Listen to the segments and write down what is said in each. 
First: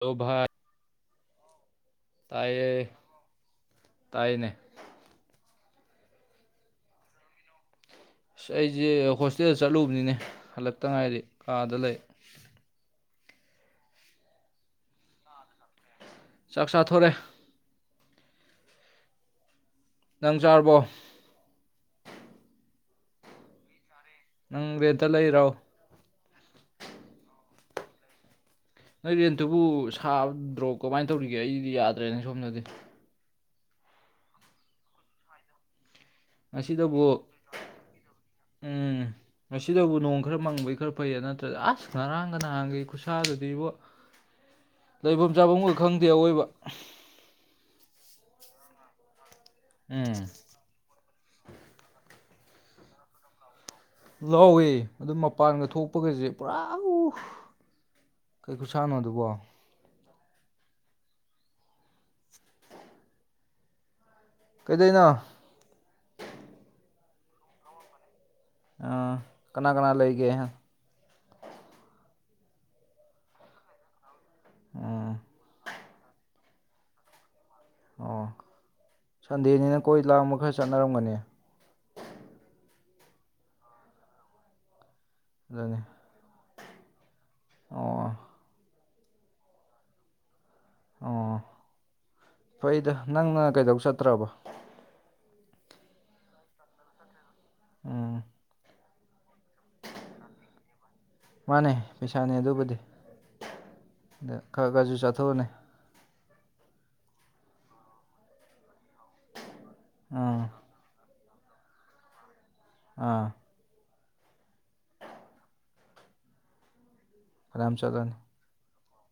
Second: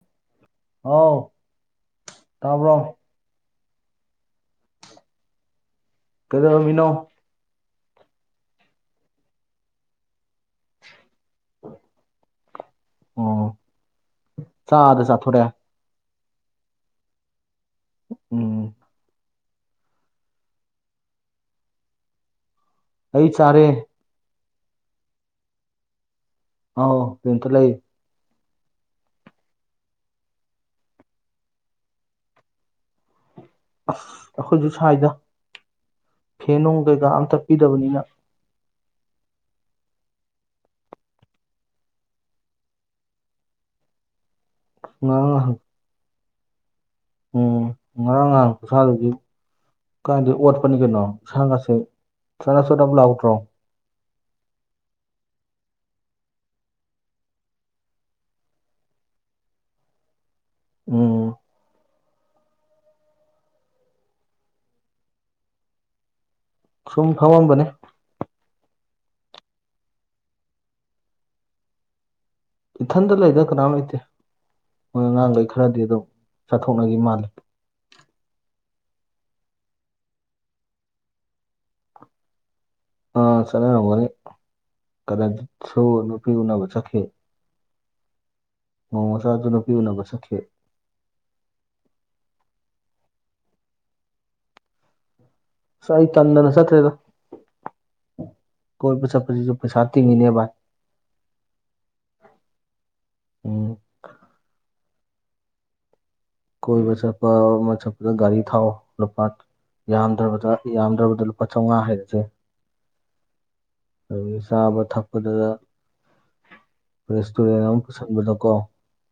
ꯍꯜꯂꫭ ꯚꯥꯏ ꯍꯥꯎ ꯇꯥꯏꯌꯦ ꯇꯥꯏꯅꯦ ꯀꯩꯗꯧꯔꯝꯃꯤꯅꯣ ꯑꯁ ꯑꯩꯁꯦ ꯍꯣꯁꯇꯦꯜ ꯆꯠꯂꯨꯕꯅꯤꯅꯦ ꯍꯜꯂꯛꯇ ꯉꯥꯏꯔꯤ ꯀꯥꯗ ꯂꯩ ꯑꯣ ꯆꯥꯛ ꯑꯥꯗ ꯆꯥꯊꯣꯔꯦ ꯆꯥꯛ ꯆꯥꯊꯣꯔꯦ ꯎꯝ ꯅꯪ ꯆꯥꯔꯕꯣ ꯑꯩꯩ ꯆꯔꯦ ꯅꯪ ꯔꯦꯠꯇ ꯂꯩꯔꯣ ꯑꯥꯎ ꯔꯦꯟꯇ ꯂꯩ ꯅꯣꯏ ꯔꯦꯟꯇꯨꯕꯨ ꯁꯥꯕ ꯗ꯭ꯔꯣꯞ ꯀꯃꯥꯏꯅ ꯇꯧꯔꯤꯒꯦ ꯑꯩꯗꯤ ꯌꯥꯗ꯭ꯔꯦꯅꯦ ꯁꯣꯝꯗꯗꯤ ꯑꯁ ꯑꯩꯈꯣꯏꯁꯨ ꯁ꯭ꯋꯥꯏꯗ ꯐꯦꯅꯨꯡ ꯉꯁꯤꯗꯕꯨ ꯀꯩꯀꯥ ꯑꯝꯇ ꯄꯤꯗꯕꯅꯤꯅ ꯎꯝ [inaudible] ꯉꯁꯤꯗꯕꯨ ꯅꯣꯡ ꯈꯔ ꯃꯪꯕꯩ ꯈꯔ ꯐꯩꯌꯦ ꯅꯠꯇ꯭ꯔꯗꯤ ꯑꯁ ꯉꯔꯥꯡꯒ ꯅꯍꯥꯡꯒꯤ ꯈꯨꯠꯁꯥꯗꯨꯗꯤꯕꯨ [inaudible] ꯂꯩꯐꯝ ꯉꯍꯥꯡ ꯆꯥꯐꯝꯈ ꯈꯪꯗꯦ ꯑꯋꯣꯏꯕ ꯎꯝ ꯉꯔꯥꯡ ꯉꯍꯥꯡ ꯈꯨꯠꯁꯥꯗꯒꯤ ꯎꯝ ꯀꯥꯏꯗ ꯑꯣꯠ ꯄꯅꯤ ꯀꯩꯅꯣ ꯏꯁꯥꯒꯁꯦ ꯆꯅꯞ ꯆꯅꯞ ꯂꯥꯎꯗꯔꯣ ꯂꯥꯎꯋꯦ ꯑꯗꯨ ꯃꯄꯥꯟꯗ ꯊꯣꯛꯄꯒꯁꯦ ꯄꯨꯔꯥ ꯀꯩ ꯈꯨꯨꯁꯥꯅꯣ ꯑꯗꯨꯕꯣ ꯎꯝ ꯀꯩꯗꯧꯅꯣ ꯁꯨꯝ ꯐꯝꯃꯝꯕꯅꯦ ꯑꯥ ꯀꯅꯥ ꯀꯅꯥ ꯂꯩꯒꯦ ꯏꯊꯟꯗ ꯂꯩꯗ ꯀꯅꯥꯝ ꯂꯩꯇꯦ ꯃꯣꯏ ꯎꯝ ꯑꯉꯥꯡꯈꯩ ꯈꯔꯗꯤ ꯑꯗꯨꯝ ꯆꯥꯊꯣꯛꯅꯈꯤ ꯃꯥꯜꯂꯤ ꯑꯣ ꯁꯟꯗꯦꯅꯤꯅ ꯀꯣꯏ ꯂꯥꯡꯕ ꯈꯔ ꯆꯠꯅꯔꯝꯒꯅꯤ ꯑꯥ ꯆꯠꯅꯔꯝꯒꯅꯤ ꯑꯗꯨꯅꯤ ꯀꯩꯅꯁꯨ ꯅꯨꯄꯤ ꯎꯅꯕ ꯆꯠꯈꯤ ꯑꯣ ꯃꯣꯃꯣꯆꯥꯗꯨ ꯅꯨꯄꯤ ꯎꯅꯕ ꯆꯠꯈꯤ ꯑꯣ ꯐꯩꯗ ꯅꯪꯅ ꯀꯩꯗꯧ ꯆꯠꯇ꯭ꯔꯕꯣ ꯑꯥꯁ ꯑꯩ ꯇꯟꯗꯅ ꯆꯠꯇꯔ꯭ꯦꯗꯥ ꯎꯝ ꯀꯣꯏꯕ ꯆꯠꯞꯁꯤꯁꯨ ꯄꯩꯁꯥ ꯇꯤꯡꯉꯤꯅꯦ ꯕꯥꯏ ꯃꯥꯅꯦ ꯄꯩꯁꯥꯅꯦ ꯑꯗꯨꯕꯨꯗꯤ ꯎꯝ ꯑ ꯈꯔ ꯈꯔꯁꯨ ꯆꯠꯊꯣꯛꯑꯅꯦ ꯀꯣꯏꯕ ꯆꯠꯄ ꯑꯃ ꯆꯠꯄꯗ ꯒꯥꯔꯤ ꯊꯥꯎ ꯂꯨꯄꯥ ꯎꯝ ꯌꯥꯝꯗ꯭ꯔꯕꯗ ꯌꯥꯝꯗ꯭ꯔꯕꯗ ꯂꯨꯄꯥ ꯆꯧꯉꯥ ꯍꯥꯏꯔꯤꯁꯦ ꯑꯥ ꯑꯗꯨꯗꯒꯤ ꯆꯥꯕ ꯊꯛꯄꯗꯗ ꯔꯦꯁꯇꯨꯔꯦꯟ ꯐꯅꯌꯥꯝ ꯑꯃ ꯆꯠꯂꯅꯤ ꯄꯨꯁꯤꯟꯕꯗꯀꯣ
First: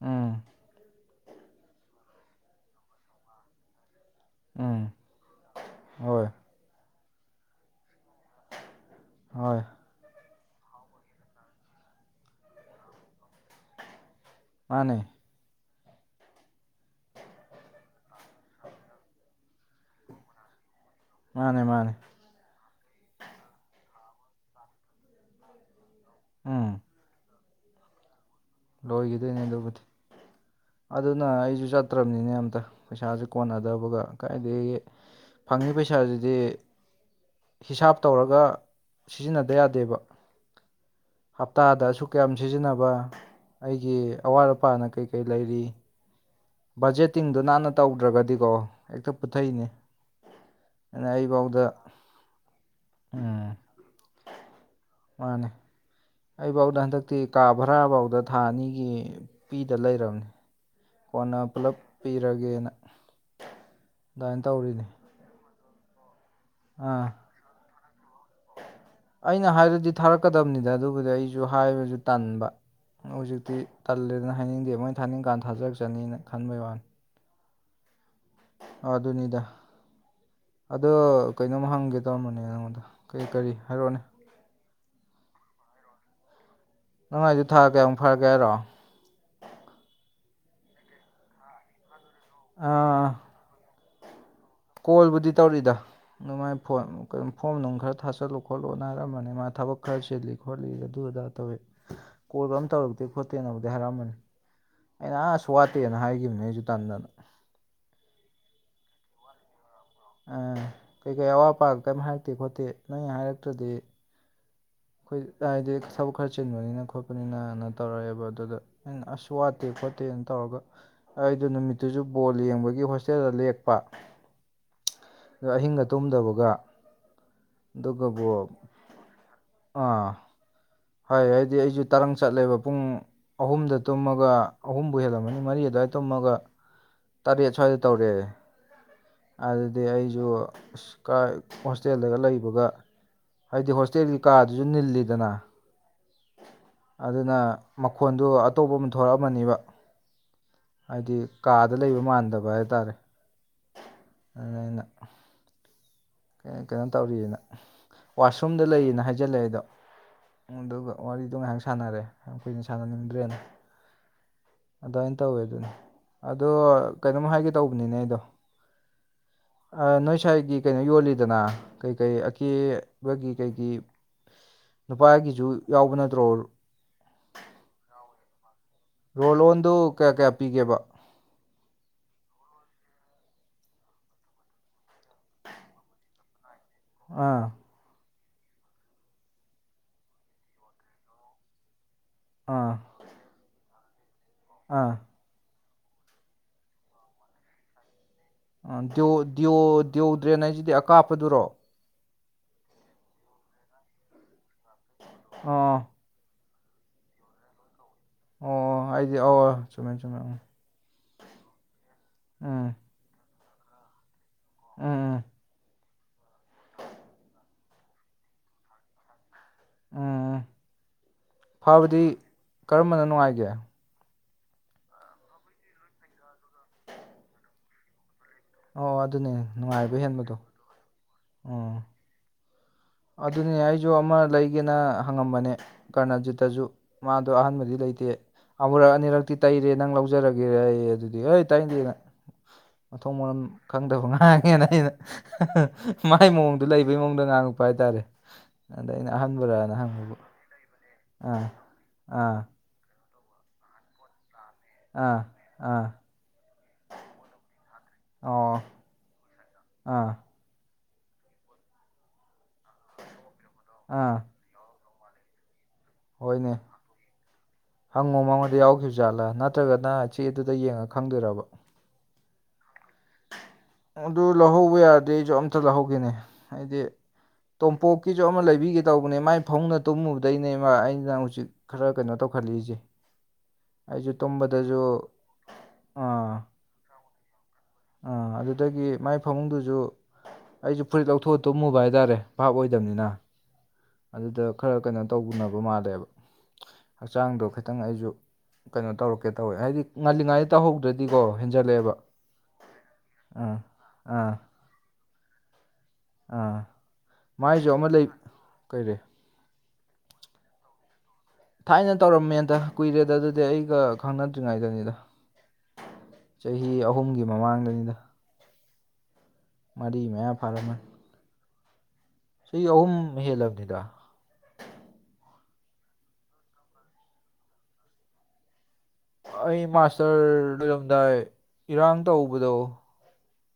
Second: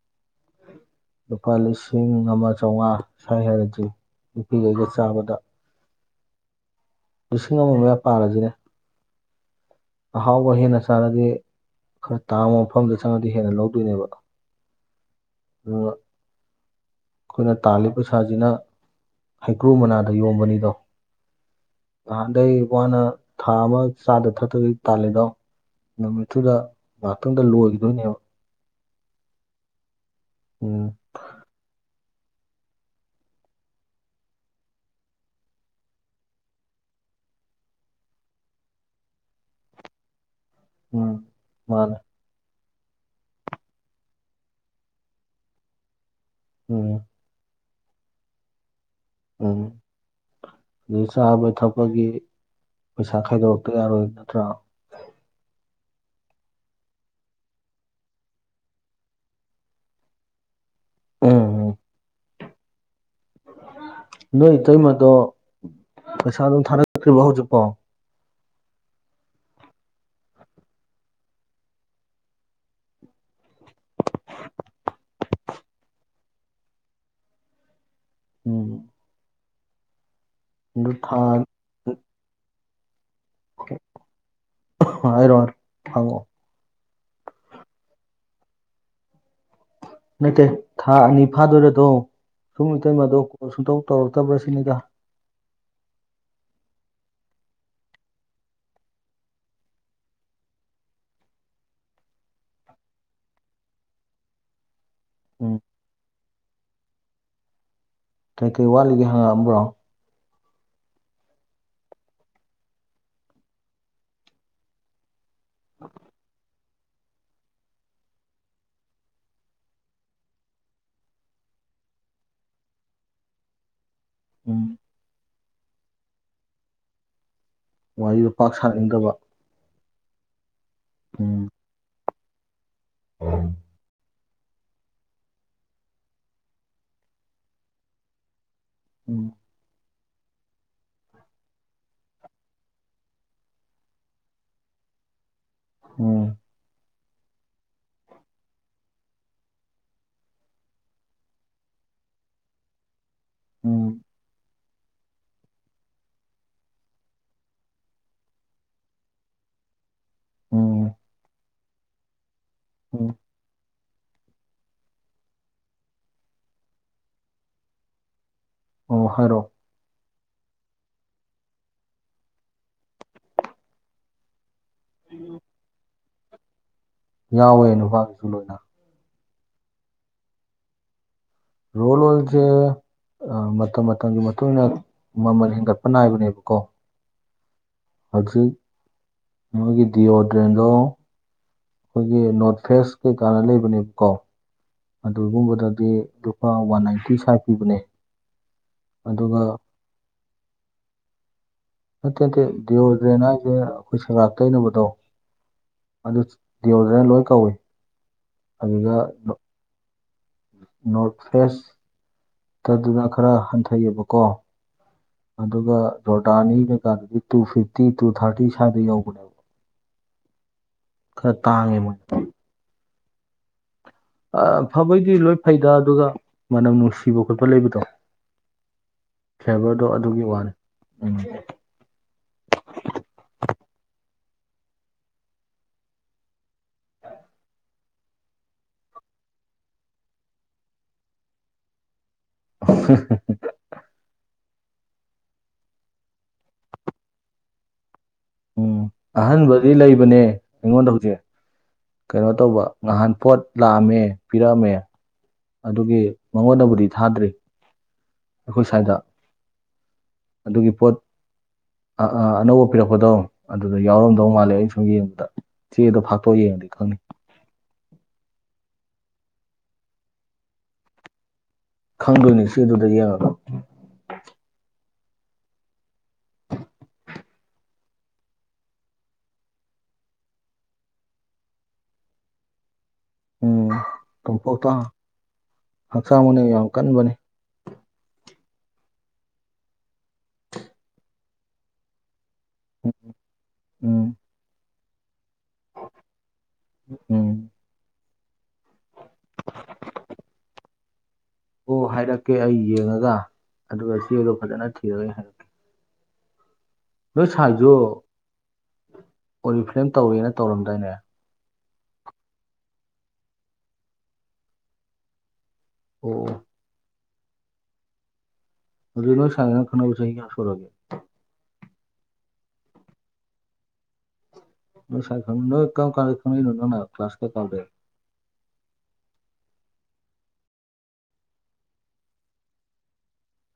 ꯎꯝ ꯂꯨꯄꯥ ꯂꯤꯁꯤꯡ ꯑꯃ ꯆꯥꯝꯃꯉꯥ ꯁ꯭ꯋꯥꯏ ꯍꯥꯏꯔꯗꯤ ꯎꯝ ꯅꯨꯄꯤꯈꯩꯒ ꯆꯥꯕꯗ ꯍꯣꯏ ꯂꯤꯁꯤꯡ ꯑꯃ ꯃꯌꯥ ꯄꯥꯜꯂꯁꯤꯅꯦ ꯍꯣꯏ ꯑꯍꯥꯎꯕ ꯍꯦꯟꯅ ꯆꯥꯔꯗꯤ ꯈꯔ ꯇꯥꯡꯕ ꯃꯐꯝꯗ ꯆꯪꯉꯗꯤ ꯍꯦꯟꯅ ꯂꯧꯗꯣꯏꯅꯦꯕ ꯃꯥꯅꯦ ꯑꯗꯨꯒ ꯑꯩꯈꯣꯏꯅ ꯇꯥꯜꯂꯤ ꯄꯩꯁꯥꯁꯤꯅ ꯍꯩꯀ꯭ꯔꯨ ꯃꯅꯥꯗ ꯌꯣꯕꯅꯤꯗꯣ ꯃꯥꯅꯦ ꯃꯥꯅꯦ ꯅꯍꯥꯟꯗꯩ ꯋꯥꯅ ꯊꯥ ꯑꯃ ꯆꯥꯗ ꯊꯛꯇꯕꯤ ꯇꯥꯜꯂꯤꯗꯣ ꯅꯨꯃꯤꯠꯇꯨꯗ ꯎꯝ ꯉꯥꯏꯍꯥꯛꯇꯪꯗ ꯂꯣꯏꯈꯤꯗꯣꯏꯅꯦꯕ ꯂꯣꯏꯈꯤꯗꯣꯏꯅꯦ ꯑꯗꯨꯕꯨꯗꯤ ꯎꯝ ꯑꯗꯨꯅ ꯑꯩꯁꯨ ꯆꯠꯇ꯭ꯔꯕꯅꯤꯅꯦ ꯑꯝꯇ ꯄꯩꯁꯥꯁꯦ ꯀꯣꯟꯅꯗꯕꯒ ꯀꯥꯏꯗꯒꯤ ꯐꯪꯤ ꯄꯩꯁꯥ ꯑꯗꯨꯗꯤ ꯍꯤꯁꯥꯞ ꯇꯧꯔꯒ ꯁꯤꯖꯤꯟꯅꯗ ꯌꯥꯗꯦꯕ ꯎꯝ ꯃꯥꯅꯦ ꯍꯞꯇꯥꯗꯁꯨ ꯀꯌꯥꯝ ꯁꯤꯖꯤꯟꯅꯕ ꯑꯩꯒꯤ ꯑꯋꯥꯠ ꯑꯄꯥꯅ ꯀꯩ ꯀꯩ ꯂꯩꯔꯤ ꯎꯝ ꯕꯖꯦꯠꯇꯤꯡꯗꯣ ꯅꯥꯟꯅ ꯇꯧꯗ꯭ꯔꯒꯗꯤꯀꯣ ꯍꯦꯛꯇ ꯄꯨꯊꯏꯅꯦ ꯑꯩ ꯆꯥꯕ ꯊꯛꯄꯒꯤ ꯄꯩꯁꯥ ꯎꯝ ꯈꯥꯏꯗꯣꯔꯛꯇ ꯌꯥꯔꯣꯏ ꯅꯠꯇ꯭ꯔꯥ ꯃꯥꯅꯦ ꯑꯩꯐꯧꯗ ꯍꯟꯗꯛꯇꯤ ꯀꯥ ꯚꯔꯥꯐꯧꯗ ꯊꯥ ꯑꯅꯤꯒꯤ ꯄꯤꯗ ꯂꯩꯔꯕꯅꯦ ꯎꯝ ꯎꯝ ꯏꯔꯒꯦꯅ ꯅꯣꯏ ꯏꯇꯩꯃꯗꯣ ꯄꯩꯁꯥ ꯑꯗꯨꯝ ꯑꯥ ꯊꯥꯔꯛꯇ꯭ꯔꯤꯕꯣ ꯍꯧꯖꯤꯛꯐꯣ [unintelligible] ꯑꯩꯅ ꯍꯥꯏꯔꯗꯤ ꯊꯥꯔꯛꯀꯗꯕꯅꯤꯗ ꯑꯗꯨꯕꯨꯗꯤ ꯑꯩꯁꯨ ꯍꯥꯏꯕꯁꯨ ꯇꯟꯕ ꯍꯧꯖꯤꯛꯇꯤ ꯇꯜꯂꯦꯗꯅ ꯍꯥꯏꯅꯤꯡꯗꯦ ꯃꯣꯏꯅ ꯊꯥꯅꯤꯡ ꯀꯥꯟꯗ ꯊꯥꯖꯔꯛꯆꯅꯤꯅ ꯈꯟꯕꯩ ꯋꯥꯅꯤ ꯎꯝ ꯑꯗꯨꯅꯤꯗ ꯑꯗꯨ ꯑꯗꯣ ꯊꯥ ꯀꯩꯅꯣꯝ ꯍꯪꯒꯦ ꯇꯧꯔꯝꯕꯅꯦ ꯅꯉꯣꯟꯗ ꯀꯔꯤ ꯀꯔꯤ ꯍꯥꯏꯔꯛꯅꯦ ꯍꯥꯏꯔꯣ ꯐꯥꯉꯣ ꯅꯅꯨꯡꯉꯥꯏꯗꯨ ꯊꯥ ꯀꯌꯥꯃꯨꯛ ꯐꯔꯒꯦ ꯍꯥꯏꯔꯣ ꯅꯇꯦ ꯊꯥ ꯑꯅꯤ ꯐꯥꯗꯣꯏꯔꯗꯣ ꯁꯨꯝ ꯑꯥ ꯏꯇꯃꯗꯣ ꯀꯣꯜ ꯁꯨꯡꯇꯧ ꯇꯧꯔꯛꯇꯕ꯭ꯔꯥ ꯁꯤꯅꯤꯗ ꯀꯣꯜꯕꯨꯗꯤ ꯇꯧꯔꯤꯗ ꯑꯗꯨ ꯃꯥꯏ ꯐ ꯐꯣꯝ ꯅꯨꯡ ꯈꯔ ꯊꯥꯆꯜꯂꯣ ꯈꯣꯠꯂꯣ ꯅꯥꯔꯝꯕꯅꯦ ꯃꯥ ꯊꯕꯛ ꯈꯔ ꯆꯦꯜꯂꯤ ꯈꯣꯂꯤꯒ ꯑꯗꯨ ꯑꯗꯥ ꯇꯧꯋꯦ [unintelligible] ꯀꯣꯜ ꯀꯔꯝ ꯇꯧꯔꯛꯇꯦ ꯈꯣꯠꯇꯦꯅꯕꯨꯗꯤ ꯍꯥꯏꯔꯛꯝꯕꯅꯤ ꯑꯩꯅ ꯑꯁꯨ ꯎꯝ ꯋꯥꯠꯇꯦꯅ ꯍꯥꯏꯈꯤꯕꯅꯦ ꯑꯩꯁꯨ ꯇꯟꯗꯅ ꯀꯩ ꯀꯩ ꯋꯥꯠꯂꯤꯒꯦ ꯍꯪꯉꯛꯑꯝꯕ꯭ꯔꯣ ꯀꯩ ꯀꯩ ꯑꯋꯥꯠ ꯑꯄꯥ ꯀꯔꯤꯝ ꯍꯥꯏꯔꯛꯇꯦ ꯈꯣꯠꯇꯦ ꯅꯣꯏ ꯍꯥꯏꯔꯛꯇ꯭ꯔꯗꯤ ꯑꯩꯈꯣꯏ ꯍꯥꯏꯗꯤ ꯊꯕꯛ ꯈꯔ ꯆꯤꯟꯕꯅꯤꯅ ꯈꯣ ꯄꯅꯤꯅꯅ ꯇꯧꯔꯛꯑꯦꯕ ꯑꯗꯨꯗ ꯑꯩꯅ ꯑꯁ ꯋꯥꯠꯇꯦ ꯈꯣꯠꯇꯦꯅ ꯇꯧꯔꯒ ꯑꯩꯗꯣ ꯅꯨꯃꯤꯠꯇꯨꯁꯨ ꯕꯣꯜ ꯌꯦꯡꯕꯒꯤ ꯍꯣꯁꯇꯦꯜꯗ ꯂꯦꯛꯄ ꯎꯝ ꯑ ꯑꯍꯤꯡꯒ ꯇꯨꯝꯗꯕꯒ ꯑꯗꯨꯒꯕꯨ ꯋꯥꯔꯤꯗꯣ ꯄꯥꯛ ꯁꯥꯅꯤꯡꯗꯕ ꯑꯥ ꯍꯥꯏ ꯎꯝ ꯍꯥꯏꯗꯤ ꯑꯩꯁꯨ ꯇꯔꯪ ꯆꯠꯂꯦꯕ ꯄꯨꯡ ꯎꯝ ꯑꯍꯨꯝꯗ ꯇꯨꯝꯃꯒ ꯑꯍꯨꯝꯕꯨ ꯍꯦꯜꯂꯝꯃꯅꯤ ꯃꯔꯤ ꯑꯗꯨꯋꯥꯏ ꯇꯨꯝꯃꯒ ꯇꯔꯦꯠ ꯁ꯭ꯋꯥꯏꯗ ꯇꯧꯔꯛꯦ ꯎꯝ ꯑꯗꯨꯗꯤ ꯑꯩꯁꯨ ꯍꯣꯁꯇꯦꯜꯗꯒ ꯂꯩꯕꯒ ꯍꯥꯏꯗꯤ ꯍꯣꯁꯇꯦꯜꯒꯤ ꯀꯥꯗꯨꯁꯨ ꯅꯤꯜꯂꯤꯗꯅ ꯑꯣꯝ ꯑꯗꯨꯅ ꯃꯈꯣꯟꯗꯨ ꯑꯇꯣꯞꯄ ꯑꯃ ꯊꯣꯛꯣꯔꯛꯑꯃꯅꯦꯕ ꯍꯥꯏꯗꯤ ꯀꯥꯗ ꯂꯩꯕ ꯃꯥꯟꯗꯕ ꯍꯥꯏꯇꯥꯔꯦ ꯎꯝ ꯑꯅ ꯀꯩꯅꯣ ꯇꯧꯔꯤꯑꯅ ꯋꯥꯁꯔꯨꯝꯗ ꯂꯩꯌꯦꯅ ꯍꯥꯏꯖꯜꯂꯛꯑꯦ ꯑꯗꯣ ꯑꯗꯨꯒ ꯎꯝ ꯋꯥꯔꯤꯗꯣ ꯉꯥꯏꯍꯥꯛ ꯁꯥꯟꯅꯔꯦ ꯌꯥꯝ ꯀꯨꯏꯅ ꯎꯝ ꯁꯥꯟꯅꯅꯤꯡꯗ꯭ꯔꯦꯅ ꯑꯗꯨꯃꯥꯏꯅ ꯇꯧꯋꯦ ꯑꯗꯨꯅꯦ ꯑꯗꯣ ꯀꯩꯅꯣꯝ ꯍꯥꯏꯒꯦ ꯇꯧꯕꯅꯤꯅꯦ ꯑꯩꯗꯣ ꯑꯣꯍꯔꯣ ꯅꯣꯏ ꯁ꯭ꯥꯏꯒꯤ ꯀꯩꯅꯣ ꯌꯣꯜꯂꯤꯗꯅ ꯀꯩꯀꯩ ꯑꯀꯦꯕꯒꯤ ꯀꯩꯒꯤ ꯅꯨꯄꯥꯒꯤꯖ ꯌꯥꯎꯕ ꯅꯠꯇ꯭ꯔꯣ ꯌꯥꯎꯋꯦ ꯅꯨꯄꯥꯒꯤꯁꯨ ꯂꯣꯏꯅ ꯔꯣꯜ ꯑꯣꯟꯗꯨ ꯀꯌꯥ ꯀꯌꯥ ꯄꯤꯒꯦꯕ ꯔꯣꯜ ꯋꯥꯣꯜꯁꯦ ꯃꯇꯝ ꯃꯇꯝꯒꯤ ꯃꯇꯨꯡ ꯏ ꯃꯇꯨꯡꯏꯟꯅ ꯃꯃꯜ ꯍꯦꯟꯒꯠꯄ ꯅꯥꯏꯕꯅꯦꯕꯀꯣ ꯑꯥ ꯍꯧꯖꯤꯛ ꯃꯣꯏꯒꯤ ꯗꯤꯑꯣꯣꯗ꯭ꯔꯦꯟꯗꯣ ꯑꯩꯈꯣꯏꯒꯤ ꯅꯣꯔꯠ ꯑꯥ ꯐꯦꯁ ꯀꯩ ꯀꯥꯟꯅ ꯂꯩꯕꯅꯦꯕ ꯀꯣ ꯑꯥ ꯑꯗꯨꯒꯨꯝꯕꯗꯗꯤ ꯂꯨꯄꯥ ꯋꯥꯟ ꯅꯥꯏꯟꯇꯤ ꯁ꯭ꯋꯥꯏ ꯄꯤꯕꯅꯦ ꯌ ꯗꯤꯌꯣ ꯑꯗꯨꯒ ꯗꯗꯤꯌꯎ ꯗ꯭ꯔꯦꯟ ꯍꯥꯏꯁꯤꯗꯤ ꯑꯀꯥꯞꯄꯗꯨꯔꯣ ꯅꯠꯇꯦ ꯅꯠꯇꯦ ꯗꯤꯑꯣꯣꯗ꯭ꯔꯦꯟ ꯍꯥꯏꯁꯦ ꯑꯩꯈꯣꯏ ꯁꯒꯥꯛ ꯇꯩꯅꯕꯗꯣ ꯑꯥ ꯑꯗꯨ ꯗꯤꯑꯣꯣꯗ꯭ꯔꯦꯟ ꯂꯣꯏ ꯀꯧꯏ ꯑꯣ ꯑꯗꯨꯗ ꯑꯩꯗꯤ ꯑꯧ ꯆꯨꯝꯃꯦ ꯆꯨꯝꯃꯦ ꯅꯣꯔꯠ ꯎꯝ ꯐꯦꯁꯇꯗꯨꯗ ꯈꯔ ꯍꯟꯊꯩꯌꯦꯕꯀꯣ ꯎꯝ ꯎꯝ ꯑꯗꯨꯒ ꯖꯣꯔꯗꯥꯅꯤ ꯀꯩꯀꯥꯗꯗꯤ ꯇꯨ ꯐꯤꯐꯇꯤ ꯇꯨ ꯊꯥꯔꯇꯤ ꯁ꯭ꯋꯥꯏꯗ ꯌꯧꯕꯅꯦꯕ ꯎꯝ ꯈꯔ ꯇꯥꯡꯉꯦ ꯃꯣꯏ ꯐꯕꯗꯤ ꯀꯔꯝꯕꯅ ꯅꯨꯡꯉꯥꯏꯒꯦ ꯑ ꯐꯕꯩꯗꯤ ꯂꯣꯏ ꯐꯩꯗ ꯑꯗꯨꯒ ꯃꯅꯝ ꯅꯨꯡꯁꯤꯕ ꯈꯣꯠꯄ ꯂꯩꯕꯗꯣ ꯑꯣ ꯑꯗꯨꯅꯦ ꯐꯦꯕꯔꯗꯣ ꯅꯨꯡꯉꯥꯏꯕ ꯑꯗꯨꯒꯤ ꯍꯦꯟꯕꯗꯣ ꯋꯥꯅꯤ ꯎꯝ ꯎꯝ ꯑꯗꯨꯅꯦ ꯑꯩꯁꯨ ꯑꯃ ꯂꯩꯒꯦꯅ ꯍꯪꯉꯝꯕꯅꯦ ꯀꯔꯅꯖꯤꯠꯇꯁꯨ ꯃꯥꯗꯣ ꯑꯍꯥꯟꯕꯗꯤ ꯂꯩꯇꯦ ꯑꯃꯨꯔꯛ ꯑꯅꯤꯔꯛꯇꯤ ꯇꯩꯔꯦ ꯅꯪ ꯂꯧꯖꯔꯒꯦꯔꯦ ꯑꯩ ꯑꯗꯨꯗꯤ ꯍ ꯇꯩꯗꯦ ꯅꯪ ꯃꯊꯊꯧ ꯃꯔꯝ ꯈꯪꯗꯕ ꯉꯥꯡꯉꯦꯅ ꯑꯩꯅ ꯃꯥꯏ ꯃꯑꯣꯡꯗꯣ ꯂꯩꯕꯒꯤ ꯃꯑꯣꯡꯗ ꯉꯥꯡꯉꯛꯄ ꯍꯥꯏꯇꯥꯔꯦ ꯎꯝ ꯑꯗ ꯑꯩꯅ ꯑꯍꯥꯟꯕꯗꯤ ꯑꯍꯪꯕ꯭ꯔꯥꯅ ꯍꯪꯕꯕꯨ ꯂꯩꯕꯅꯦ ꯑꯩꯉꯣꯟꯗ ꯍꯧꯖꯤꯛ ꯑꯥ ꯀꯩꯅꯣ ꯑꯥ ꯇꯧꯕ ꯉꯍꯥꯟ ꯄꯣꯠ ꯂꯥꯛꯑꯝꯃꯦ ꯄꯤꯔꯛꯑꯝꯃꯦ ꯑꯥ ꯑꯥ ꯑꯗꯨꯒꯤ ꯃꯉꯣꯟꯗꯕꯨꯗꯤ ꯊꯥꯗ꯭ꯔꯤ ꯑꯣ ꯑꯩꯈꯣꯏ ꯁ꯭ꯋꯥꯏꯗ ꯑꯥ ꯑꯗꯨꯒꯤ ꯄꯣꯠ ꯑ ꯑꯥ ꯑꯅꯧꯕ ꯍꯥꯄꯤꯔꯛꯄꯗꯧ ꯑꯗꯨꯗ ꯑꯥ ꯌꯥꯎꯔꯝꯗꯧ ꯃꯥꯜꯂꯦ ꯑꯩꯅ ꯁꯨꯝ ꯌꯦꯡꯕꯗ ꯆꯦꯗꯣ ꯐꯥꯛꯇꯣꯛ ꯌꯦꯡꯉꯗꯤ ꯈꯪꯅꯤ ꯍꯪꯉꯨ ꯃꯉꯣꯟꯗ ꯌꯥꯎꯈꯤꯕ ꯖꯥꯠꯂꯥ ꯅꯠꯇ꯭ꯔꯒꯅ ꯆꯦ ꯑꯗꯨꯗ ꯌꯦꯡꯉ ꯈꯪꯗꯣꯏꯔꯕ ꯈꯪꯗꯣꯏꯅꯤ ꯁꯤ ꯑꯗꯨꯗ ꯌꯥꯔ ꯑꯗꯨ ꯂꯧꯍꯧꯕ ꯌꯥꯗꯦ ꯑꯩꯁꯨ ꯑꯝꯇ ꯂꯧꯍꯧꯒꯦꯅꯤ ꯑꯩꯗꯤ ꯇꯣꯝꯄꯣꯛꯀꯤꯁꯨ ꯑꯃ ꯂꯩꯕꯤꯒꯦ ꯇꯧꯕꯅꯦ ꯃꯥꯏ ꯐꯧꯅ ꯇꯨꯝꯃꯨꯕꯗꯩꯅꯦꯕ ꯑꯩꯅ ꯍꯧꯖꯤꯛ ꯈꯔ ꯀꯩꯅꯣ ꯇꯧꯈꯠꯂꯛꯏꯁꯦ ꯎꯝ ꯑꯩꯁꯨ ꯇꯣꯝꯄꯣꯛꯇꯣ ꯇꯨꯝꯕꯗꯁꯨ ꯍꯛꯆꯥꯡ ꯑꯥ ꯃꯅ ꯌꯥꯝ ꯀꯟꯕꯅꯦ ꯑꯥ ꯑꯗꯨꯗꯒꯤ ꯃꯥꯏ ꯐꯃꯨꯡꯗꯨꯁꯨ ꯑꯩꯁꯨ ꯐꯨꯔꯤꯠ ꯂꯧꯊꯣꯛꯑ ꯇꯨꯝꯃꯨꯕ ꯍꯥꯏꯇꯥꯔꯦ ꯚꯥꯞ ꯑꯣꯏꯗꯕꯅꯤꯅ ꯎꯝ ꯑꯗꯨꯗ ꯈꯔ ꯀꯩꯅꯣ ꯇꯧꯕꯅꯕ ꯃꯥꯜꯂꯦꯕ ꯎꯝ ꯍꯛꯆꯥꯡꯗꯣ ꯈꯤꯇꯪ ꯑꯩꯁꯨ ꯀꯩꯅꯣ ꯇꯧꯔꯛꯀꯦ ꯇꯧꯋꯦ ꯍꯥꯏꯗꯤ ꯉꯥꯜꯂꯤꯉꯩꯗ ꯇꯧꯍꯧꯗ꯭ꯔ ꯍꯦꯟ ꯑꯣ ꯍꯥꯏꯔꯛꯀꯦ ꯑꯩ ꯌꯦꯡꯉꯒ ꯑꯗꯨꯒ ꯆꯦꯗꯣ ꯑꯥ ꯐꯖꯅ ꯊꯤꯔꯒꯦ ꯍꯥꯏꯔꯛꯀꯦ ꯑꯥ ꯅꯣꯏ ꯁꯥꯏꯖ ꯃꯥꯏꯁꯨ ꯑꯃ ꯂꯩ ꯀꯩꯔꯦ ꯑꯣꯔꯤꯜ ꯐ꯭ꯂꯦꯝ ꯇꯧꯔꯦꯅ ꯇꯧꯔꯝꯗꯥꯣꯏꯅꯦ ꯊꯥꯏꯅ ꯇꯧꯔꯝꯃꯦꯗ ꯀꯨꯏꯔꯦꯗ ꯑꯗꯨꯗꯤ ꯑꯩꯒ ꯈꯪꯅꯗ꯭ꯔꯤꯉꯩꯗꯅꯤꯗ ꯑꯣ ꯆꯍꯤ ꯑꯍꯨꯝꯒꯤ ꯃꯃꯥꯡꯗꯅꯤꯗ ꯑꯗꯨ ꯅꯣꯏ ꯁꯥꯟꯅ ꯈꯪꯅꯕ ꯃꯔꯤ ꯆꯍꯤ ꯀꯌꯥ ꯃꯌꯥ ꯁꯨꯔꯛꯒꯦ ꯁꯤ ꯑꯍꯨꯝ ꯍꯦꯜꯂꯕꯅꯤꯗ ꯅ ꯁꯥꯏ ꯅꯣꯏ ꯀ ꯀꯜꯅꯅ ꯐ ꯀ꯭ꯂ꯭ꯂ ꯀ ꯀꯗ ꯑꯩ ꯃꯥꯁꯇꯔ ꯂꯣꯏꯔꯝꯗꯥꯏ ꯏꯔꯥꯡ ꯇꯧꯕꯗꯣ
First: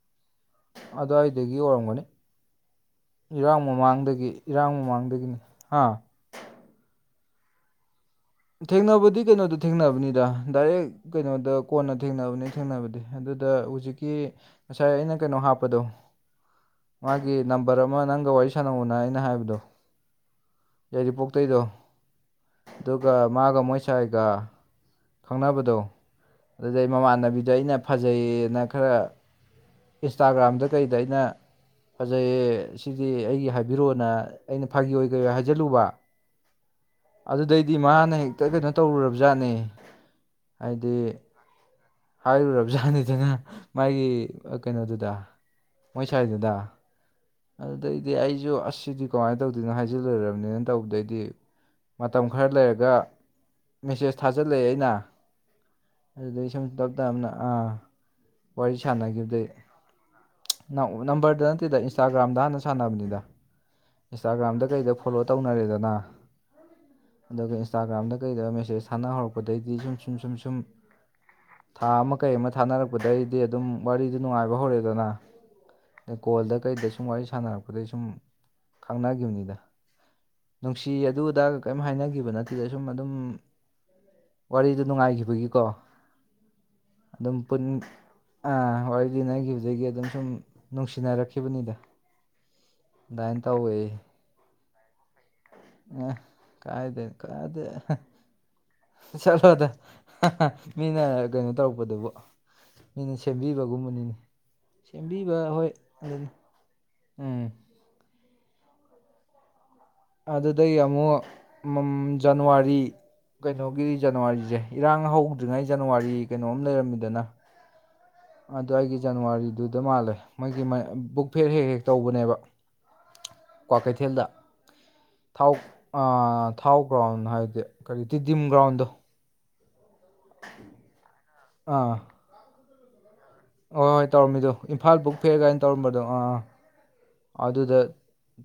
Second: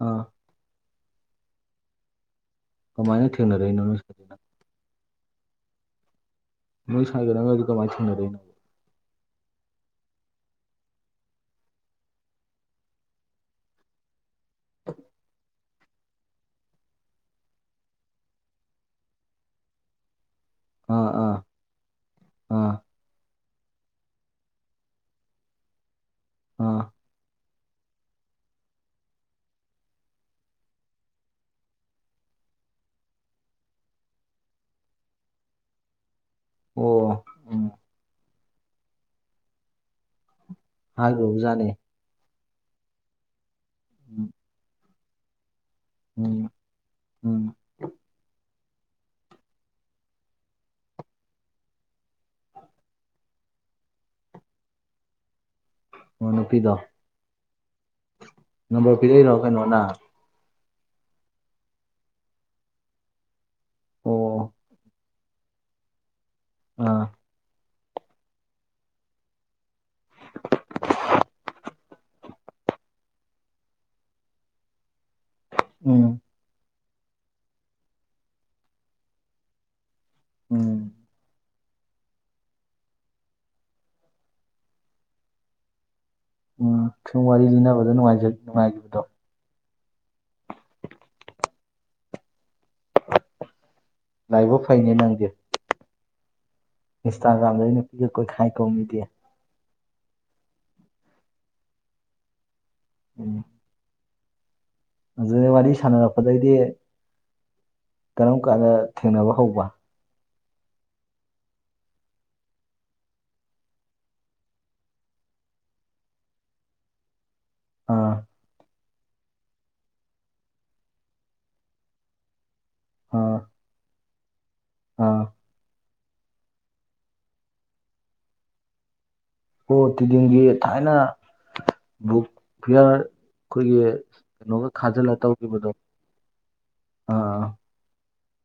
ꯑꯥ ꯑꯗꯨꯋꯥꯏꯗꯒꯤ ꯑꯣꯏꯔꯝꯒꯅꯤ ꯀꯃꯥꯏꯅ ꯏꯔꯥꯡ ꯊꯦꯡꯅꯔꯛꯏꯅꯣ ꯅꯣꯏ ꯁꯥꯏꯒ ꯃꯃꯥꯡꯗꯒꯤ ꯏꯔꯥꯡ ꯃꯃꯥꯡꯗꯒꯤꯅꯤ ꯍꯥ ꯅꯣꯏ [unintelligible] ꯀꯃꯥꯏ ꯊꯦꯡꯅꯗꯣꯏꯅꯣ ꯊꯦꯡꯅꯕꯗꯤ ꯀꯩꯅꯣꯗ ꯊꯦꯡꯅꯕꯅꯤꯗ ꯗꯥꯏꯔꯦꯛ ꯀꯩꯅꯣꯗ ꯀꯣꯟꯅ ꯊꯦꯡꯅꯕꯅꯦ ꯊꯦꯡꯅꯕꯗꯤ ꯑꯗꯨꯗ ꯍꯧꯖꯤꯛꯀꯤ ꯉꯁꯥꯏ ꯑꯩꯅ ꯀꯩꯅꯣ ꯍꯥꯞ ꯆꯄꯗꯣ ꯃꯥꯒꯤ ꯅꯝꯕꯔ ꯑꯃ ꯅꯪꯒ ꯋꯥꯔꯤ ꯁꯥꯟꯅꯧꯕꯅ ꯑꯩꯅ ꯍꯥꯏꯕꯗꯣ ꯑꯥ ꯑꯥ ꯌꯥꯏꯔꯤꯄꯣꯛꯇꯩꯗꯣ ꯑꯥ ꯑꯗꯨꯒ ꯃꯥꯒ ꯃꯣꯏ ꯁꯥꯏꯒ ꯈꯪꯅꯕꯗꯣ ꯑꯥ ꯑꯗꯨꯗꯩ ꯃꯃꯥꯟꯅꯕꯤꯗꯣ ꯑꯩꯅ ꯐꯖꯩꯌꯦꯅ ꯈꯔ ꯏꯟꯁꯇꯥꯒ꯭ꯔꯥꯝꯗ ꯀꯩꯗ ꯑꯩꯅ ꯐꯖꯩꯌꯦ ꯁꯤꯗꯤ ꯑꯩꯒꯤ ꯍꯥꯏꯕꯤꯔꯣꯅ ꯑꯩꯅꯥ ꯐꯥꯒꯤꯑꯣꯏ ꯀꯩꯑꯣꯏ ꯍꯥꯏ ꯖꯂꯨꯕ ꯑꯣ ꯎꯝ ꯑꯗꯨꯗꯩꯗꯤ ꯃꯥꯅ ꯍꯦꯛꯇ ꯀꯩꯅꯣ ꯇꯧꯔꯨꯔꯕꯖꯥꯠꯅꯦ ꯍꯥꯏꯗꯤ ꯖꯅꯦ ꯍꯥꯏꯔꯨꯔꯕꯖꯥꯅꯤꯗꯅ ꯃꯥꯒꯤ ꯎꯝ ꯀꯩꯅꯣꯗꯨꯗ ꯃꯣꯏ ꯎꯝ ꯁꯥꯏꯗꯨꯗ ꯎꯝ ꯑꯗꯨꯗꯩꯗꯤ ꯑꯩꯁꯨ ꯑꯥꯖ ꯁꯤꯗꯤ ꯀꯃꯥꯏ ꯇꯧꯗꯨꯏꯅꯣ ꯍꯥꯏꯖꯤꯜꯂꯨꯔꯝꯅꯤꯅ ꯇꯧꯕꯗꯩꯗꯤ ꯃꯇꯝ ꯈꯔ ꯂꯩꯔꯒ ꯃꯦꯁꯦꯖ ꯊꯥꯖꯤꯜꯂꯦ ꯑꯩꯅ ꯑꯣ ꯑꯗꯨꯗꯩ ꯅꯨꯄꯤꯗꯣ [unintelligible] ꯇꯞ ꯇꯞꯅ ꯑꯥ ꯋꯥꯔꯤ ꯅꯝꯕꯔ ꯄꯤꯔꯛꯏꯔꯣ ꯁꯥꯟꯅꯒꯤꯕꯗꯩꯩ ꯀꯩꯅꯣꯅ ꯅꯝ ꯅꯝꯕꯔꯗ ꯅꯠꯇꯦꯗ ꯏꯟꯁꯇꯥꯒ꯭ꯔꯥꯝꯗ ꯍꯥꯟꯅ ꯁꯥꯟꯅꯕꯅꯤꯗ ꯑꯣ ꯏꯟꯁꯇꯥꯒ꯭ꯔꯥꯝꯗ ꯀꯩꯗ ꯐꯣꯂꯣ ꯇꯧꯅꯔꯦꯗꯅꯥ ꯑꯥ ꯑꯗꯨꯒ ꯏꯟꯁꯇꯥꯒ꯭ꯔꯥꯝꯗ ꯀꯩꯗ ꯃꯦꯁꯦꯁ ꯊꯥꯅ ꯍꯧꯔꯛꯄꯗꯩꯩꯗꯤ ꯁꯨꯝ ꯁꯨꯝ ꯁꯨꯝ ꯁꯨꯝ ꯊꯥ ꯑꯃ ꯀꯩ ꯑꯃ ꯊꯥꯅꯔꯛꯄꯗꯩꯗꯤ ꯑꯗꯨꯝ ꯋꯥꯔꯤꯗꯨ ꯅꯨꯡꯉꯥꯏꯕ ꯍꯧꯔꯦꯗꯅꯥ ꯗ ꯎꯝ ꯀꯣꯜꯗ ꯀꯩꯗ ꯁꯨꯝ ꯋꯥꯔꯤ ꯁꯥꯟꯅꯔꯛꯄꯗꯩꯩ ꯁꯨꯝ ꯈꯪꯅꯒꯤꯝꯅꯤꯗ ꯎꯝ ꯅꯨꯡꯁꯤ ꯑꯗꯨꯗꯥ ꯀꯩꯝ ꯍꯥꯏꯅꯒꯤꯕ ꯅꯠꯇꯦꯗ ꯁꯨꯝ ꯑꯗꯨꯝ ꯋꯥꯔꯤꯗꯨ ꯅꯨꯡꯉꯥꯏꯈꯤꯕꯒꯤꯀꯣ ꯑꯣ ꯑꯗꯨꯝ ꯄꯨꯟ ꯑꯥ ꯋꯥꯔꯤ ꯂꯤꯅꯒꯤꯕꯗꯒꯤ ꯑꯗꯨꯝ ꯁꯨꯝ ꯅꯨꯡꯁꯤꯅꯔꯛꯈꯤꯕꯅꯤꯗ ꯑꯗꯨꯃꯥꯏꯅ ꯇꯧꯋꯦ ꯂꯥꯏꯕꯛ ꯐꯩꯅꯦ ꯅꯪꯗꯤ ꯑꯥ ꯀꯥꯏꯗꯩꯩ ꯀꯥꯏꯗꯦ ꯏꯟꯁꯇꯥꯒ꯭ꯔꯥꯝꯗꯒꯤ ꯑꯥ ꯅꯨꯄꯤꯒ ꯀꯣꯏꯈꯥꯏ ꯀꯣ ꯃꯤꯗꯤ ꯆꯠꯂꯣꯗ ꯃꯤꯅ ꯀꯩꯅꯣ ꯇꯧꯔꯛꯄꯗꯨꯕꯨ ꯃꯤꯅ ꯎꯝ ꯁꯦꯝꯕꯤꯕꯒꯨꯝꯕꯅꯤꯗ ꯁꯦꯝꯕꯤꯕ ꯑꯗꯨꯗꯩ ꯍꯣꯏ ꯋꯥꯔꯤ ꯑꯗꯨꯅꯤ ꯁꯥꯟꯅꯔꯛꯄꯗꯩꯗꯤ ꯎꯝ ꯀꯔꯝ ꯀꯥꯟꯗ ꯊꯦꯡꯅꯕ ꯍꯧꯕ ꯑꯗꯨꯗꯒꯤ ꯑꯃꯨꯛ ꯎꯝ ꯖꯟꯋꯥꯔꯤ ꯀꯩꯅꯣꯒꯤ ꯖꯟꯋꯥꯔꯤꯁꯦ ꯏꯔꯥꯡ ꯍꯧꯗ꯭ꯔꯤꯉꯩ ꯖꯟꯋꯥꯔꯤ ꯀꯩꯅꯣꯝ ꯂꯩꯔꯝꯃꯤꯗꯅꯥ ꯑꯥ ꯑꯗꯨꯋꯥꯏꯒꯤ ꯖꯟꯋꯥꯔꯤꯗꯨꯗ ꯃꯥꯜꯂꯦ ꯃꯣꯏꯒꯤ ꯕꯨꯛ ꯐꯦꯠ ꯍꯦꯛ ꯍꯦꯛ ꯇꯧꯕꯅꯦꯕꯥ ꯑꯥ ꯀꯋ꯭ꯥꯛꯀꯩꯊꯦꯜꯗ ꯑꯥ ꯊꯥꯎ ꯑꯥ ꯊꯥꯎ ꯒ꯭ꯔꯥꯎꯟ ꯍꯥꯏꯗꯤ ꯀꯔꯤ ꯇꯤꯗꯤꯝ ꯒ꯭ꯔꯥꯎꯟꯗꯣ ꯑꯣ ꯇꯤꯗꯤꯝꯒꯤ ꯊꯥꯏꯅ ꯑꯥ ꯕꯨꯛ ꯐꯤꯌꯥꯔ ꯑꯩꯈꯣꯏꯒꯤ ꯍꯣꯏ ꯍꯣꯏ ꯇꯧꯔꯝꯃꯤꯗꯣ ꯀꯩꯅꯣꯒ ꯏꯝꯐꯥꯜ ꯈꯥꯖꯤꯜꯂ ꯕꯨꯛ ꯐꯤꯌꯔ ꯀꯥꯏꯅ ꯇꯧꯒꯤꯕꯗꯣ ꯇꯧꯔꯝꯕꯗꯣ ꯑꯥ ꯑꯥ ꯑꯗꯨꯗ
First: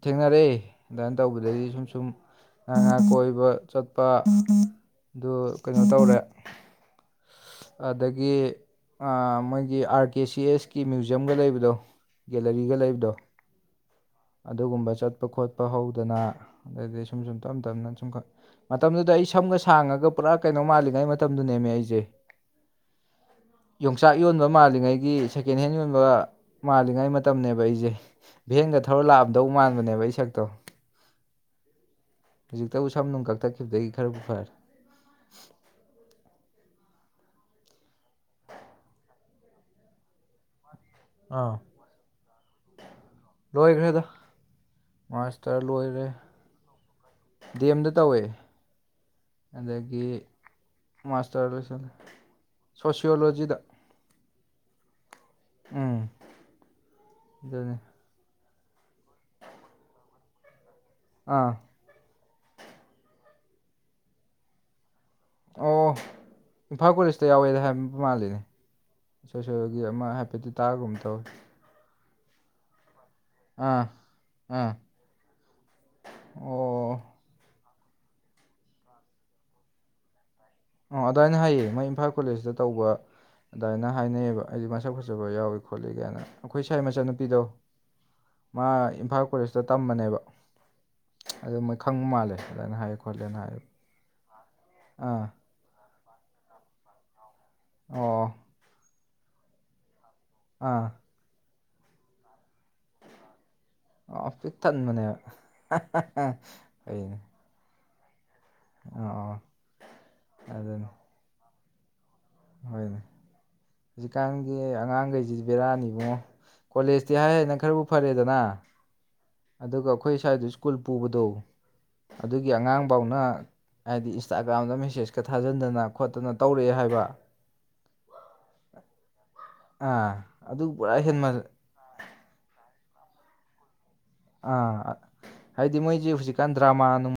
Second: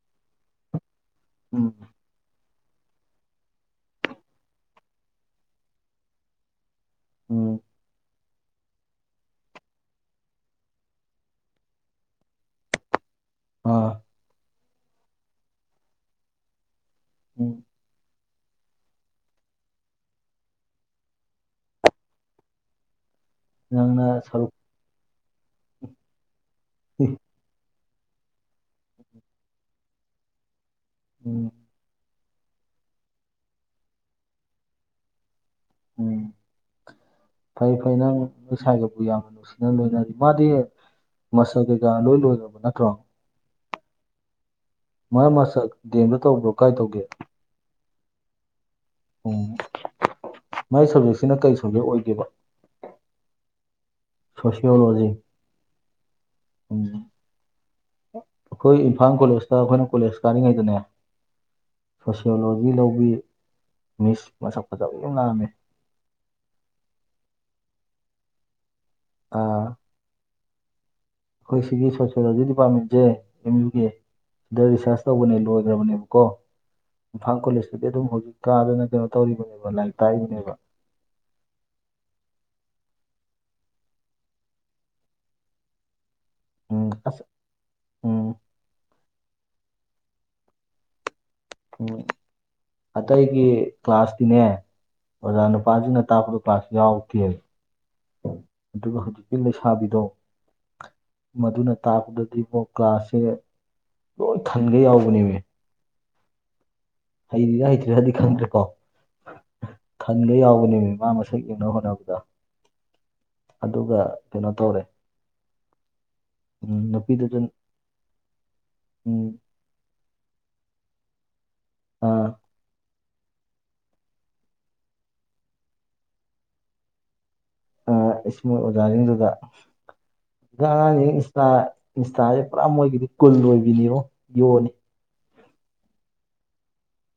ꯊꯦꯡꯅꯔꯦ ꯑꯗꯨꯃꯥꯏꯅ ꯇꯧꯕꯗꯩꯩ ꯎꯝ ꯁꯨꯝ ꯁꯨꯝ ꯑꯥ ꯑꯥ ꯀꯣꯏꯕ ꯆꯠꯄ ꯑꯗꯨ ꯀꯩꯅꯣ ꯇꯧꯔꯦ ꯎꯝ ꯑꯗ ꯒꯤ ꯑꯥ ꯃꯣꯏꯒꯤ ꯑꯥꯔꯀꯦ ꯁꯤꯑꯦꯁ ꯀꯤ ꯃ꯭ꯌꯨꯖꯤꯝꯒ ꯂꯩꯕꯗꯣ ꯒꯦꯂꯔꯤꯒ ꯂꯩꯕꯗꯣ ꯑꯥ ꯑꯗꯨꯒꯨꯝꯕ ꯆꯠꯄ ꯈꯣꯠꯄ ꯍꯧꯗꯅ ꯑꯗꯩꯗꯤ ꯁꯨꯝ ꯁꯨꯝ ꯎꯝ ꯇꯞ ꯇꯞꯅ ꯁꯨꯝ ꯃꯇꯝꯗꯨꯗ ꯑꯩ ꯁꯝꯒ ꯁꯥꯡꯉꯒ ꯄꯨꯔꯥ ꯀꯩꯅꯣ ꯃꯥꯜꯂꯤꯉꯩ ꯃꯇꯝꯗꯨ ꯅꯦꯝꯃꯦ ꯑꯩꯁꯦ ꯅꯪꯅ ꯌꯣꯡꯆꯥꯛ ꯌꯣꯟꯕ ꯁꯔꯨꯛ ꯃꯥꯜꯂꯤꯉꯩꯒꯤ ꯁꯦꯀꯦꯟ ꯍꯦꯟ ꯌꯣꯟꯕ ꯃꯥꯜꯂꯤꯉꯩ ꯃꯇꯝꯅꯦꯕ ꯑꯩꯁꯦ ꯚꯦꯟꯒ ꯊꯧꯔ ꯂꯥꯛꯑꯝꯗꯧ ꯃꯥꯟꯕꯅꯦꯕ ꯑꯩ ꯁꯛꯇꯣ ꯎꯝ ꯍꯧꯖꯤꯛꯇꯕꯨ ꯁꯝꯅꯨꯡ ꯀꯛꯊꯠꯈꯤꯕꯗꯒꯤ ꯈꯔꯕꯨ ꯐꯥꯔꯦ ꯎꯝ ꯐꯩ ꯐꯩ ꯅꯪ ꯅꯣꯏ ꯏꯁꯥꯏꯒꯕꯨ ꯌꯥꯝꯅ ꯅꯨꯡꯁꯤꯅꯅ ꯂꯣꯏꯅꯔꯤ ꯃꯥꯗꯤ ꯑꯥ ꯃꯁꯛ ꯀꯩꯀꯥ ꯂꯣꯏ ꯂꯣꯏꯈ꯭ꯔꯕ ꯅꯠꯇ꯭ꯔꯣ ꯂꯣꯏꯈ꯭ꯔꯦꯗ ꯃꯔꯛ ꯃꯥꯁꯇꯔ ꯃꯁꯛ ꯒꯦꯝꯗꯣ ꯇꯧꯕ꯭ꯔꯣ ꯀꯥꯏ ꯇꯧꯒꯦ ꯗꯦꯝꯗ ꯇꯧꯋꯦ ꯎꯝ ꯑꯗꯒꯤ ꯃꯥꯏ ꯁꯕꯖꯦꯛꯁꯤꯅ ꯀꯩ ꯃꯥꯁꯇꯔ ꯁꯕꯖꯦꯛ ꯑꯣꯏꯒꯦꯕ ꯁꯣꯁꯤꯌꯣꯂꯣꯖꯤꯗ ꯁꯣꯁꯤꯌꯣꯂꯣꯖꯤ ꯎꯝ ꯎꯝ ꯑꯗꯨꯅꯤ ꯑꯩꯈꯣꯏ ꯏꯝꯐꯥꯜ ꯀꯣꯂꯦꯖꯇ ꯑꯩꯈꯣꯏꯅ ꯀꯣꯂꯦꯖ ꯀꯥꯔꯤꯉꯩꯗꯅꯦ ꯑꯥ ꯁꯣꯁꯤꯌꯣꯂꯣꯖꯤ ꯂꯧꯕꯤ ꯃꯤꯁ ꯃꯁꯛ ꯐꯖꯕ ꯂ ꯅꯥꯑꯝꯃꯤ ꯑꯣ ꯏꯝꯐꯥꯜ ꯀꯣꯂꯦꯖꯇ ꯌꯥꯎꯋꯦꯗ ꯍꯥꯏ ꯃꯥꯜꯂꯤꯅꯦ ꯏꯁꯣꯏ ꯑꯥ ꯁꯣꯏꯒꯤ ꯑꯃ ꯍꯥꯏꯐꯦꯠꯇꯤ ꯇꯥꯒꯨꯝꯕ ꯇꯧꯋꯤ ꯑꯩꯈꯣꯏ ꯁꯤꯒꯤ ꯁꯣꯁꯤꯌꯣꯂꯣꯖꯤ ꯗꯤꯄꯥꯔꯠꯃꯦꯟꯁꯦ ꯑꯦꯝ ꯑꯥ ꯌꯨꯒꯤ ꯁꯤꯗ ꯑꯥ ꯔꯤꯁꯥꯔꯁ ꯇꯧꯕꯅꯦ ꯂꯣꯏꯈ꯭ꯔꯕꯅꯦꯕꯀꯣ ꯑꯣ ꯏꯝꯐꯥꯜ ꯀꯣꯂꯦꯖꯇꯗꯤ ꯑꯗꯨꯝ ꯍꯧꯖꯤꯛ ꯀꯥꯗꯅ ꯀꯩꯅꯣ ꯇꯧꯔꯤꯕꯅꯦꯕ ꯂꯥꯏꯔꯤꯛ ꯇꯥꯛꯏꯕꯅꯦꯕ ꯑꯣ ꯑꯗꯨꯃꯥꯏꯅ ꯍꯥꯏꯌꯦ ꯃꯣꯏ ꯏꯝꯐꯥꯜ ꯀꯣꯂꯦꯖꯇ ꯇꯧꯕ ꯑꯗꯨꯃꯥꯏꯅ ꯍꯥꯏꯅꯩꯑꯕ ꯑꯩꯗꯤ ꯃꯁꯛ ꯐꯖꯕ ꯌꯥꯎꯏ ꯈꯣꯠꯂꯤ ꯀꯥꯏꯅ ꯑꯩꯈꯣꯏ ꯁ ꯎꯝ ꯑꯁ ꯃꯆꯥꯟꯅꯨꯄꯤꯗꯣ ꯎꯝ ꯃꯥ ꯏꯝꯐꯥꯜ ꯀꯂꯦꯁꯇ ꯇꯝꯕꯅꯦꯕ ꯑꯗꯨ ꯃꯣꯏ ꯎꯝ ꯈꯪꯕ ꯃꯥꯜꯂꯦ ꯑꯗꯨꯃꯥꯏꯅ ꯍꯥꯏ ꯈꯣꯠꯂꯦꯅ ꯑꯇꯩꯒꯤ ꯍꯥꯏ ꯀ꯭ꯂꯥꯁꯇꯤꯅꯦ ꯑꯥ ꯑꯣꯖꯥ ꯅꯨꯄꯁꯤꯡ ꯅ ꯇꯥꯛꯄꯗ ꯄꯥꯛ ꯌꯥꯎꯗꯦ ꯑꯣ ꯑꯗꯨꯒ ꯍꯧꯖꯤꯛꯀꯤ ꯂꯩꯁꯥꯕꯤꯗꯣ ꯑꯥ ꯃꯗꯨꯅ ꯇꯥꯛꯄꯗꯗꯤ ꯑꯃꯛ ꯀ꯭ꯂꯥꯁꯁꯦ ꯂꯣꯏ ꯊꯜꯒꯩ ꯌꯥꯎꯕꯅꯦꯃꯤ ꯍꯥ ꯍꯥ ꯍꯥ ꯐꯩꯅꯦ ꯍꯩꯔꯤꯔ ꯍꯩꯇ꯭ꯔꯤꯔ ꯍꯥꯏꯗꯤ ꯈꯪꯗ꯭ꯔꯦꯀꯣ ꯑꯣ ꯑꯣ ꯈꯪꯒꯩ ꯑꯗꯨꯅꯤ ꯌꯥꯎꯕꯅꯦꯃꯤ ꯁꯒꯤ ꯍꯅ ꯄꯨꯥ ꯍꯣꯏꯅꯦ ꯍꯧꯖꯤꯛꯀꯥꯟꯒꯤ ꯇꯧꯔꯦ ꯑꯉꯥꯡꯈꯩꯁꯤꯗꯤ ꯕꯦꯔꯥꯅꯤ ꯏꯕꯨꯉꯣ ꯎꯝ ꯀꯣꯂꯦꯖꯇꯤ ꯍꯥꯏ ꯅꯨꯄꯤꯗꯨꯁꯨ ꯍꯥꯏꯅ ꯈꯔꯕꯨ ꯐꯔꯦꯗꯅ ꯎꯝ ꯑꯗꯨꯒ ꯑꯩꯈꯣꯏ ꯁ꯭ꯋꯥꯏꯗ ꯁ꯭ꯀꯨꯜ ꯄꯨꯕꯗꯣ ꯑꯥ ꯑꯗꯨꯒꯤ ꯑꯉꯥꯡ ꯄꯥꯎꯅ ꯍꯥꯏꯗꯤ ꯏꯟꯁꯇꯥꯒ꯭ꯔꯥꯝꯗ ꯃꯦꯁꯦꯁꯀ ꯊꯥꯖꯤꯟꯗꯅ ꯈꯣꯠꯇꯅ ꯇꯧꯔꯛꯑꯦ ꯍꯥꯏꯕ ꯏꯁꯃꯨ ꯑꯣꯖꯥꯁꯤꯡꯗꯨꯗ ꯑꯥ ꯑꯗꯨ ꯄꯨꯔꯥ ꯑꯉꯥꯡꯁꯤꯡ ꯍꯦꯟꯃꯜ ꯏꯟꯁꯇꯥꯁꯦ ꯄꯨꯔꯥ ꯃꯣꯏꯒꯤꯗꯤ ꯀꯨꯜ ꯑꯣꯏꯕꯤꯅꯤꯕꯣ ꯑꯥ ꯍꯥꯏꯗꯤ ꯃꯣꯏꯁꯤ ꯍꯧꯖꯤꯛꯀꯥꯟ ꯗ꯭ꯔꯃꯥ ꯅꯨꯡ